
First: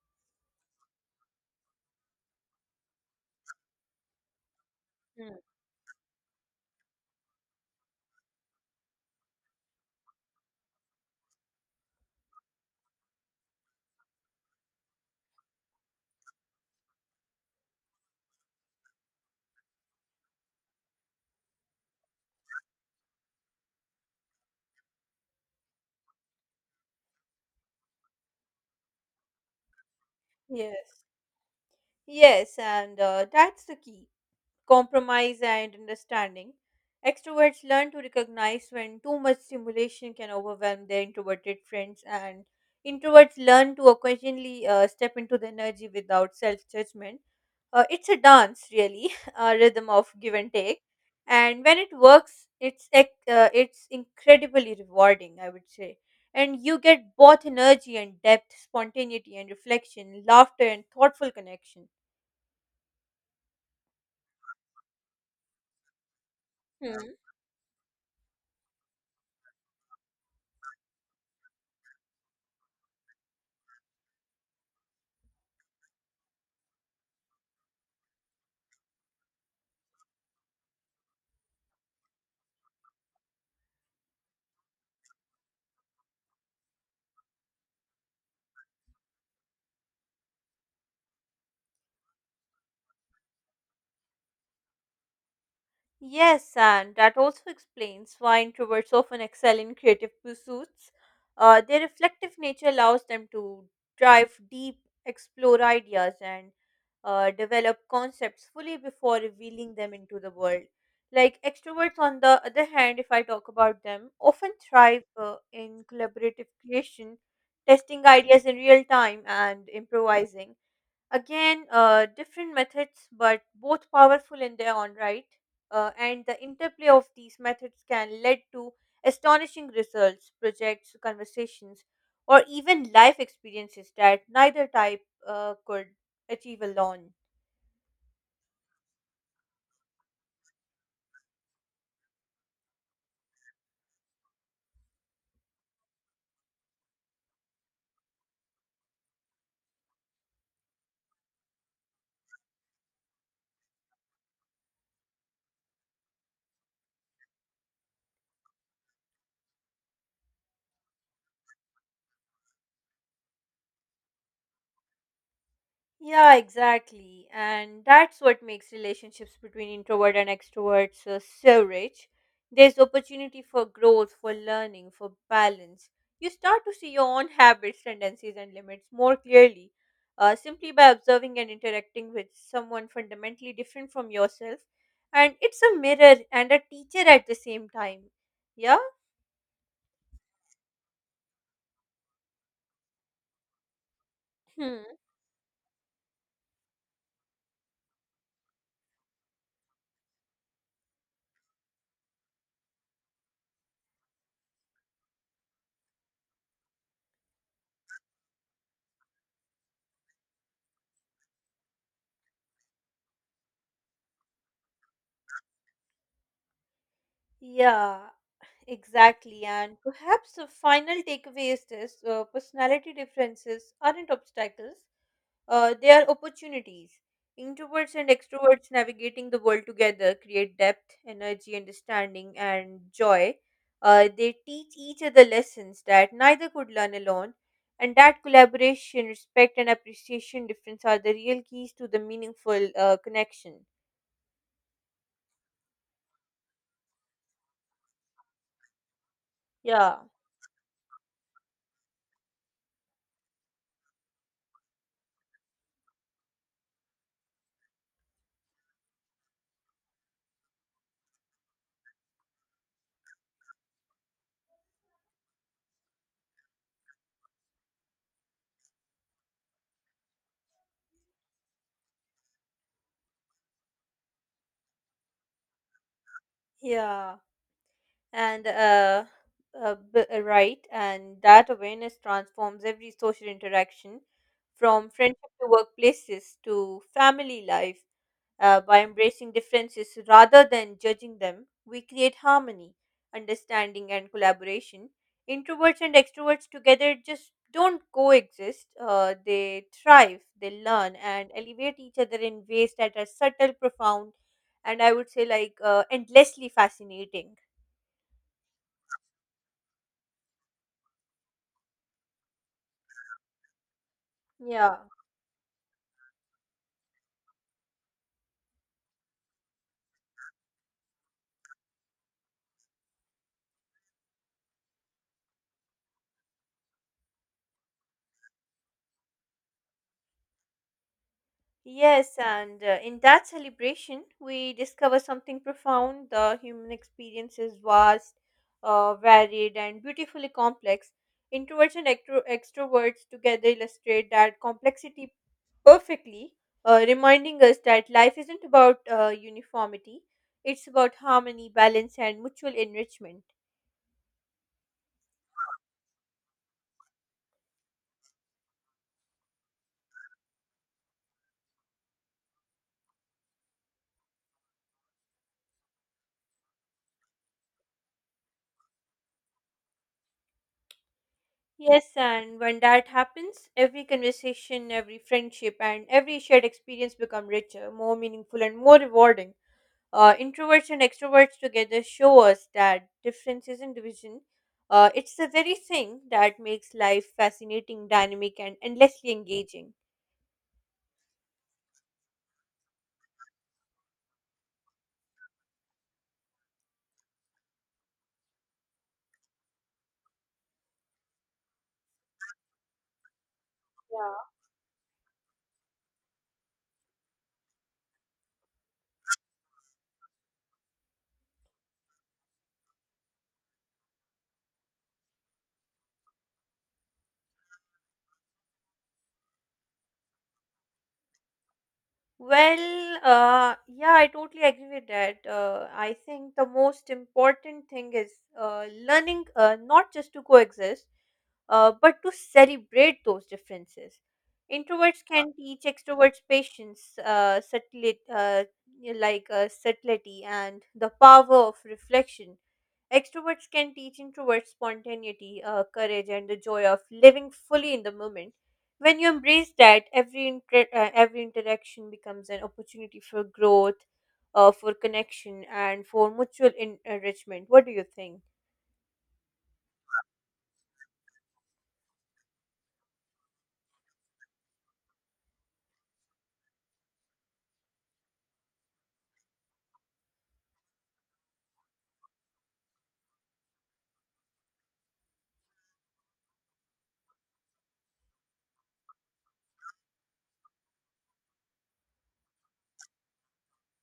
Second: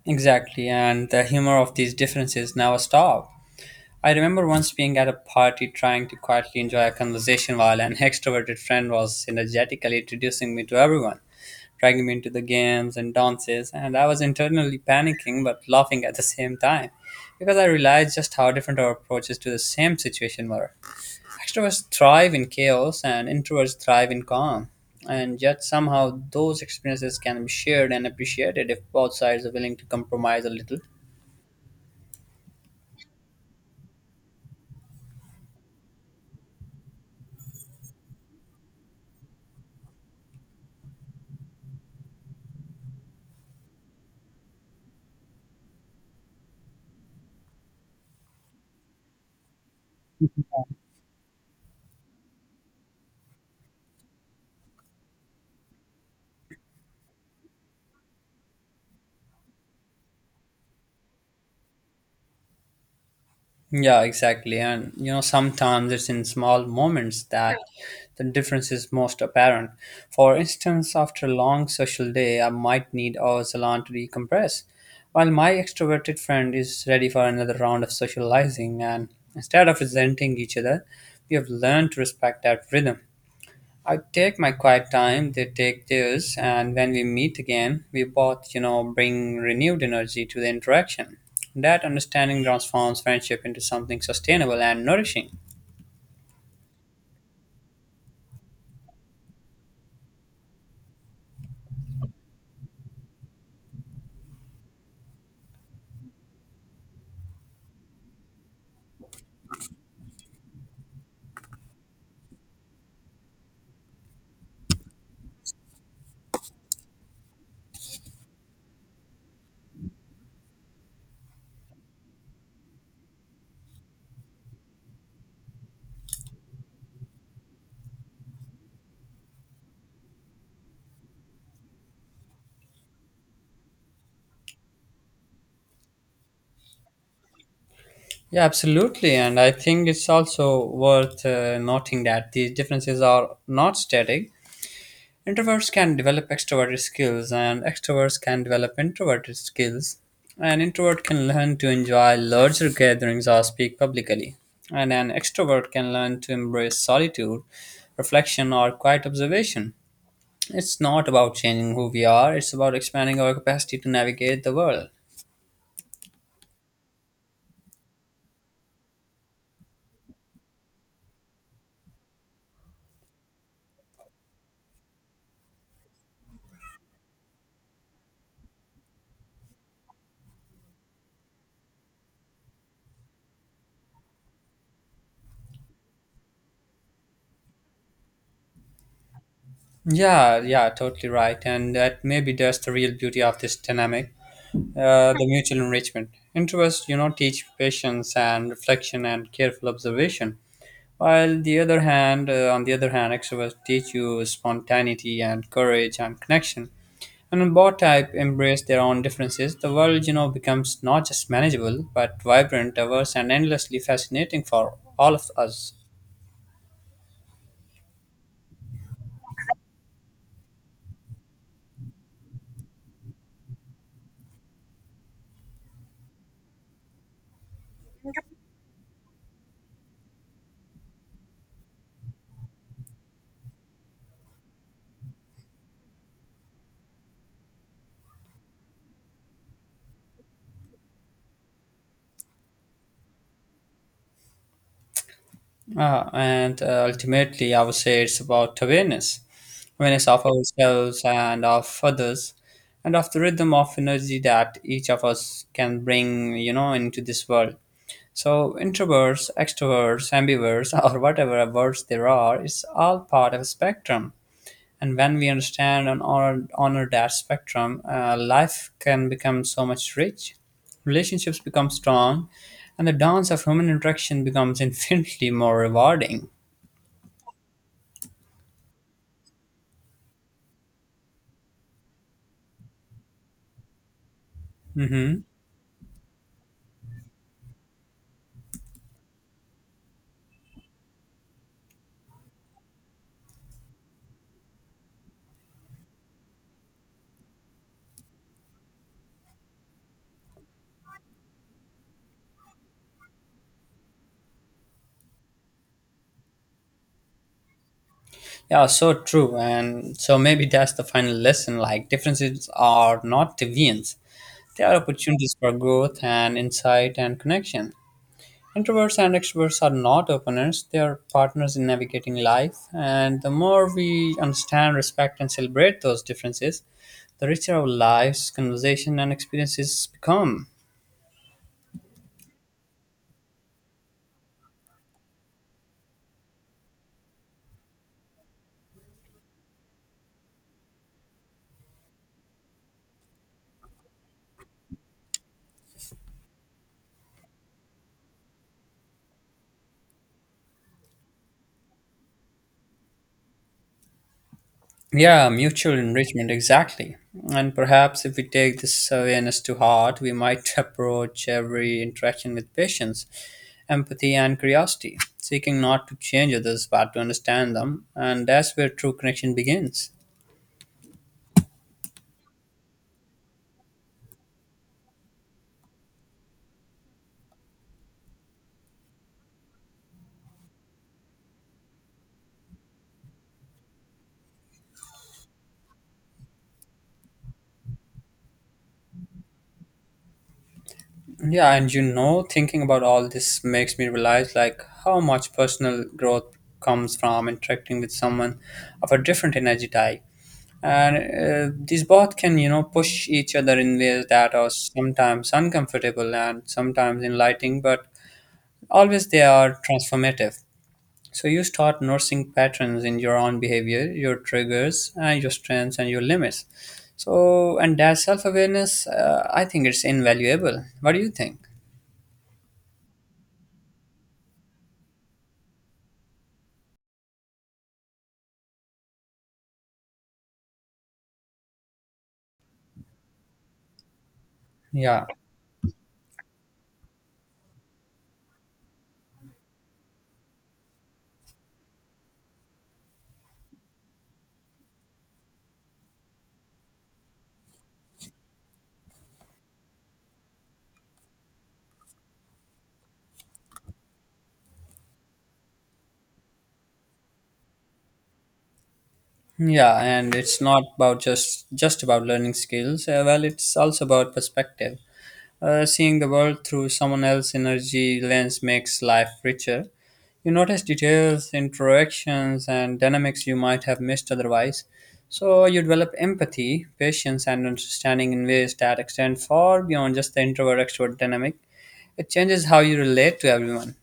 S1: exactly, and the humor of these differences never stop. I remember once being at a
S2: Hmm.
S1: party trying to quietly enjoy a conversation while an extroverted friend was energetically introducing me to everyone, dragging me into the games and dances, and I was internally panicking but laughing at the same time because I realized just how different our approaches to the same situation were. Extroverts thrive in chaos and introverts thrive in calm, and yet somehow those experiences can be shared and appreciated if both sides are willing to compromise a little.
S2: Yes. Yes, and that's the key. Compromise and understanding. Extroverts learn to recognize when too much stimulation can overwhelm their introverted friends, and introverts learn to occasionally step into the energy without self judgment. It's a dance, really, a rhythm of give and take. And when it works, it's it's incredibly rewarding, I would say. And you get both energy and depth, spontaneity and reflection, laughter and thoughtful connection.
S1: Yeah, exactly. And you know, sometimes it's in small
S2: Hmm.
S1: moments that the difference is most apparent. For instance, after a long social day, I might need a salon to decompress, while my extroverted friend is ready for another round of socializing. And instead of resenting each other, we have learned to respect that rhythm. I take my quiet time, they take theirs, and when we meet again, we both, you know, bring renewed energy to the interaction. That understanding transforms friendship into something sustainable and nourishing.
S2: Yes, and that also explains why introverts often excel in creative pursuits. Their reflective nature allows them to dive deep, explore ideas, and develop concepts fully before revealing them into the world. Like extroverts, on the other hand, if I talk about them, often thrive in collaborative creation, testing ideas in real time, and improvising. Again, different methods, but both powerful in their own right. And the interplay of these methods can lead to astonishing results, projects, conversations, or even life experiences that neither type could achieve alone.
S1: Yeah, absolutely. And I think it's also worth noting that these differences are not static. Introverts can develop extroverted skills, and extroverts can develop introverted skills. An introvert can learn to enjoy larger gatherings or speak publicly, and an extrovert can learn to embrace solitude, reflection, or quiet observation. It's not about changing who we are, it's about expanding our capacity to navigate the world.
S2: Yeah, exactly. And that's what makes relationships between introvert and extroverts so rich. There's opportunity for growth, for learning, for balance. You start to see your own habits, tendencies, and limits more clearly. Simply by observing and interacting with someone fundamentally different from yourself. And it's a mirror and a teacher at the same time. Yeah?
S1: Yeah, yeah, totally right. And that maybe that's the real beauty of this dynamic,
S2: Hmm.
S1: the mutual enrichment. Introverts, you know, teach patience and reflection and careful observation. While the other hand, on the other hand, extroverts teach you spontaneity and courage and connection. And when both type embrace their own differences, the world, you know, becomes not just manageable, but vibrant, diverse, and endlessly fascinating for all of us.
S2: Yeah, exactly, and perhaps the final takeaway is this: personality differences aren't obstacles, they are opportunities. Introverts and extroverts navigating the world together create depth, energy, understanding, and joy. They teach each other lessons that neither could learn alone, and that collaboration, respect, and appreciation difference are the real keys to the meaningful connection.
S1: Ah, and ultimately, I would say it's about awareness
S2: Yeah,
S1: awareness of ourselves and of others, and of the rhythm of energy that each of us can bring, you know, into this world. So introverts, extroverts, ambiverts, or whatever words there are, it's all part of a spectrum. And when we understand and honor that spectrum, life can become so much rich, relationships become strong, and the dance of human interaction becomes infinitely more rewarding.
S2: yeah. and uh, right, and that awareness transforms every social interaction from
S1: Mm-hmm.
S2: friendship to workplaces to family life, by embracing differences rather than judging them we create harmony, understanding and collaboration. Introverts and extroverts together just don't coexist, they thrive, they learn and elevate each other in ways that are subtle, profound, and I would say like endlessly fascinating.
S1: Yeah, so true. And so maybe that's the final lesson. Like, differences are not deviants; they are
S2: Yeah.
S1: opportunities for growth and insight and connection. Introverts and extroverts are not opponents, they are partners in navigating life. And the more we understand, respect, and celebrate those differences, the richer our lives, conversation, and experiences become.
S2: Yes, and in that celebration, we discover something profound. The human experience is vast, varied, and beautifully complex. Introverts and extroverts together illustrate that complexity perfectly, reminding us that life isn't about uniformity, it's about harmony, balance, and mutual enrichment.
S1: Yeah, mutual enrichment, exactly. And perhaps if we take this awareness to heart, we might approach every interaction with patience, empathy, and curiosity, seeking not to change others but to understand them. And that's where true connection begins.
S2: Yes, and when that happens, every conversation, every friendship, and every shared experience become richer, more meaningful, and more rewarding. Introverts and extroverts together show us that difference isn't division. It's the very thing that makes life fascinating, dynamic, and endlessly engaging.
S1: Yeah, and you know, thinking about all this makes me realize like how much personal growth comes from interacting with someone of a different energy type. And these both can, you know, push each other in ways
S2: Yeah.
S1: that are sometimes uncomfortable and sometimes enlightening, but always they are transformative. So you start noticing patterns in your own behavior, your triggers, and your strengths and your limits. So, and that self awareness, I think it's invaluable. What do you think?
S2: Well, yeah, I totally agree with that. I think the most important thing is learning not just to coexist, but to celebrate those differences. Introverts
S1: Yeah.
S2: can teach extroverts patience, subtly, like subtlety, and the power of reflection. Extroverts can teach introverts spontaneity, courage, and the joy of living fully in the moment. When you embrace that, every every interaction becomes an opportunity for growth, for connection, and for mutual enrichment. What do you think?
S1: Yeah, and it's not about just about learning skills. Well, it's also about perspective. Seeing the world through someone else's energy lens makes life richer. You notice details, interactions, and dynamics you might have missed otherwise. So you develop empathy, patience, and understanding in ways that extend far beyond just the introvert extrovert dynamic. It changes how you relate to everyone.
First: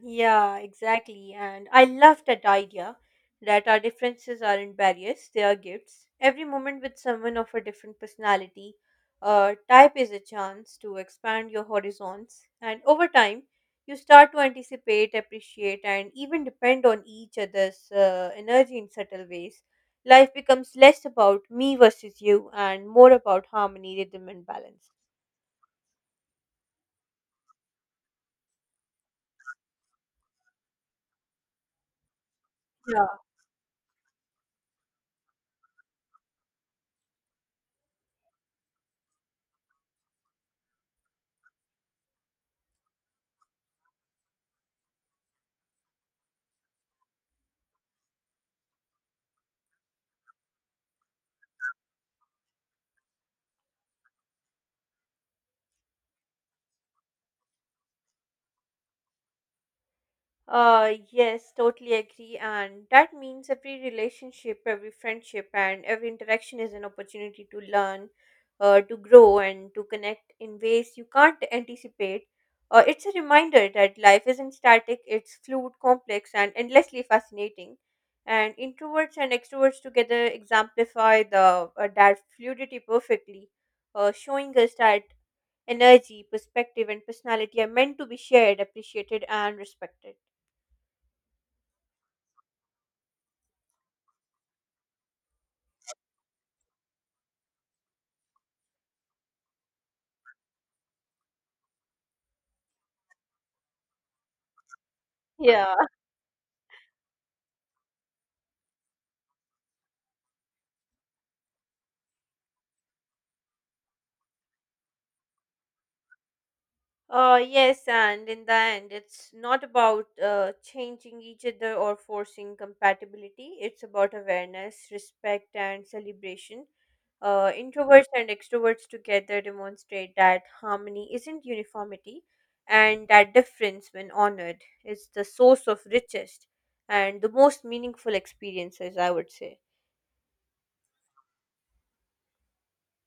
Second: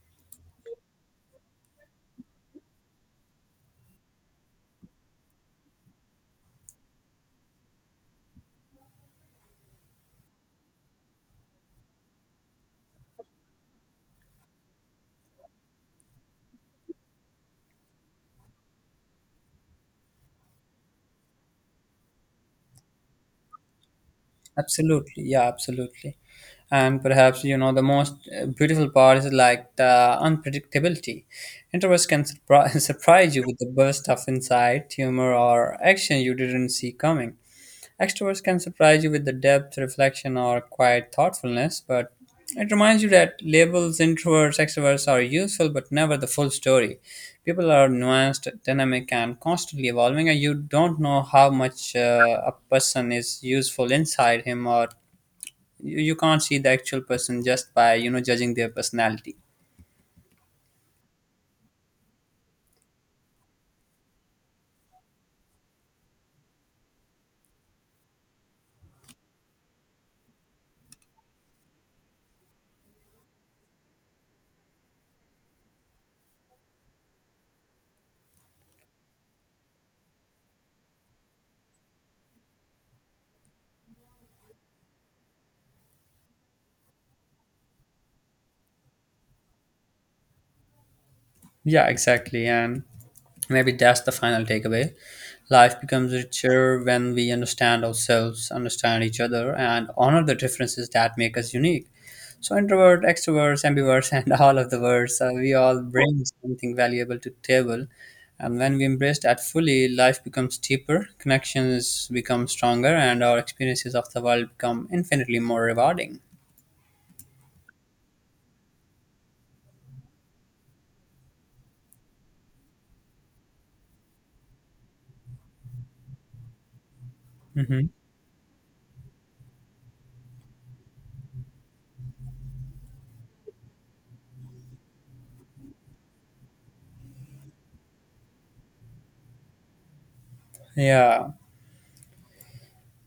S2: Yeah, exactly. And I love that idea that our differences aren't barriers, they are gifts. Every moment with someone of a different personality type is a chance to expand your horizons. And over time, you start to anticipate, appreciate, and even depend on each other's energy in subtle ways. Life becomes less about me versus you and more about harmony, rhythm, and balance.
S1: Absolutely, yeah, absolutely. And perhaps, you know, the most beautiful part is like the unpredictability. Introverts can surprise you with the burst of insight, humor, or action you didn't see coming. Extroverts can surprise you with the depth, reflection, or quiet thoughtfulness. But it reminds you that labels, introverts, extroverts, are useful but never the full story. People are nuanced, dynamic, and constantly evolving, and you don't know how much a person is useful inside him. Or you can't see the actual person just by, you know, judging their personality.
S2: Yes, totally agree. And that means every relationship, every friendship, and every interaction is an opportunity to learn, to grow, and to connect in ways you can't anticipate. It's a reminder that life isn't static, it's fluid, complex, and endlessly fascinating. And introverts and extroverts together exemplify the that fluidity perfectly, showing us that energy, perspective, and personality are meant to be shared, appreciated, and respected.
S1: Yeah, exactly. And maybe that's the final takeaway. Life becomes richer when we understand ourselves, understand each other, and honor the differences that make us unique. So introvert, extroverts, ambiverts, and all of the words, we
S2: Yeah.
S1: all bring something valuable to the table. And when we embrace that fully, life becomes deeper, connections become stronger, and our experiences of the world become infinitely more rewarding.
S2: Yes, and in the end, it's not about changing each other or forcing compatibility. It's about awareness, respect, and celebration.
S1: Hmm.
S2: Introverts and extroverts together demonstrate that harmony isn't uniformity, and that difference, when honored, is the source of richest and the most meaningful experiences, I would say.
S1: Yeah.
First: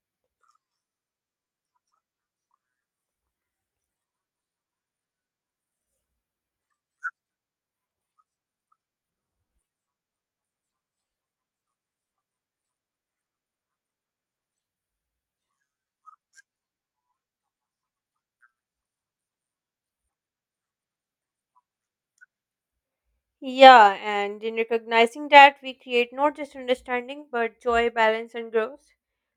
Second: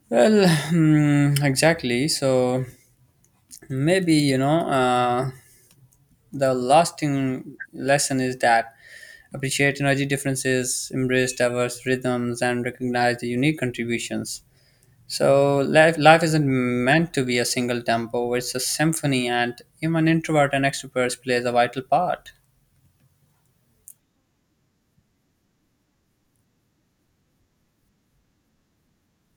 S1: Well, hmm, exactly. So maybe, you know, the lasting lesson is that appreciate energy differences, embrace diverse rhythms, and recognize the unique contributions. So life isn't meant to be a single tempo; it's a symphony, and even introvert and extroverts plays a vital part.
S2: Yeah, and in recognizing that, we create not just understanding but joy, balance, and growth.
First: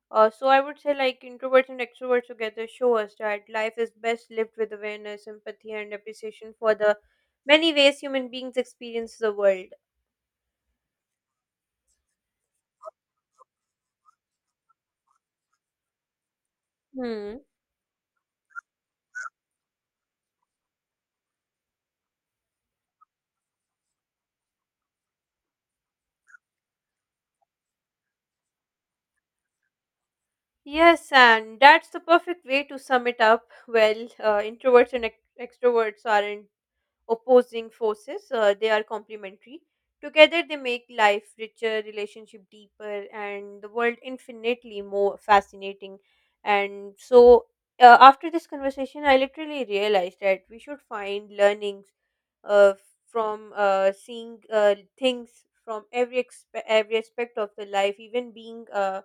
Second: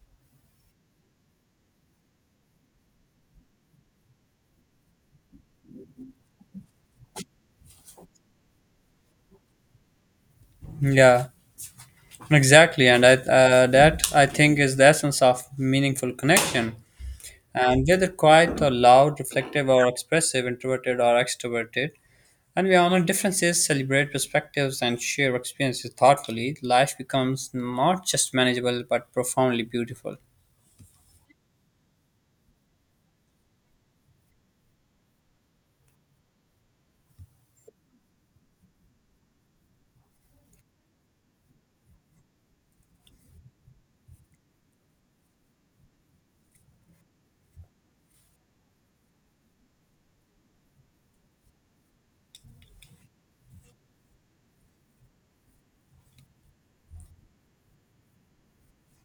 S2: So I would say like introverts and extroverts together show us that life is best lived with awareness, empathy, and appreciation for the many ways human beings experience the world.
S1: Yeah, exactly, and I, that I think is the essence of meaningful connection.
S2: Hmm.
S1: And whether quiet or loud, reflective or expressive, introverted or extroverted, and we honor differences, celebrate perspectives, and share experiences thoughtfully, life becomes not just manageable but profoundly beautiful.
S2: Yes, and that's the perfect way to sum it up. Well, introverts and extroverts aren't opposing forces, they are complementary. Together they make life richer, relationship deeper, and the world infinitely more fascinating. And so, after this conversation I literally realized that we should find learnings uh, from seeing things from every every aspect of the life, even being uh,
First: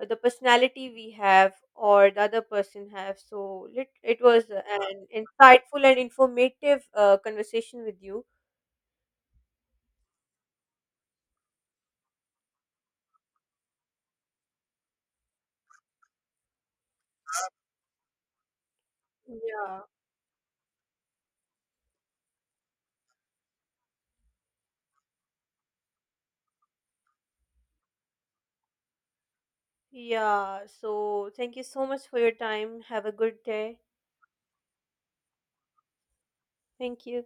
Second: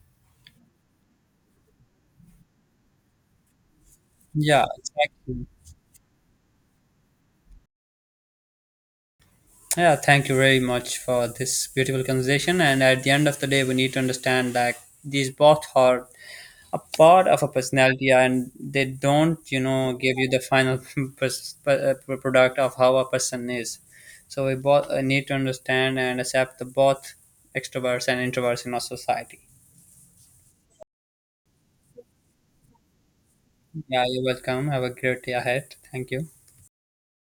S2: uh, the personality we have or the other person have. So it was
S1: Yeah,
S2: an
S1: exactly.
S2: insightful and informative conversation with you.
S1: Yeah, thank you very much for this beautiful conversation. And at the end of the day, we need to understand that these both are a part of a personality, and they don't, you
S2: Yeah,
S1: know, give you the final product of how a person is. So we both need to understand and accept the both extroverts and introverts in our society.
S2: yeah, so thank you so much for your time, have a good day.
S1: Yeah, you're welcome, have a great day ahead, thank you.
S2: Thank you.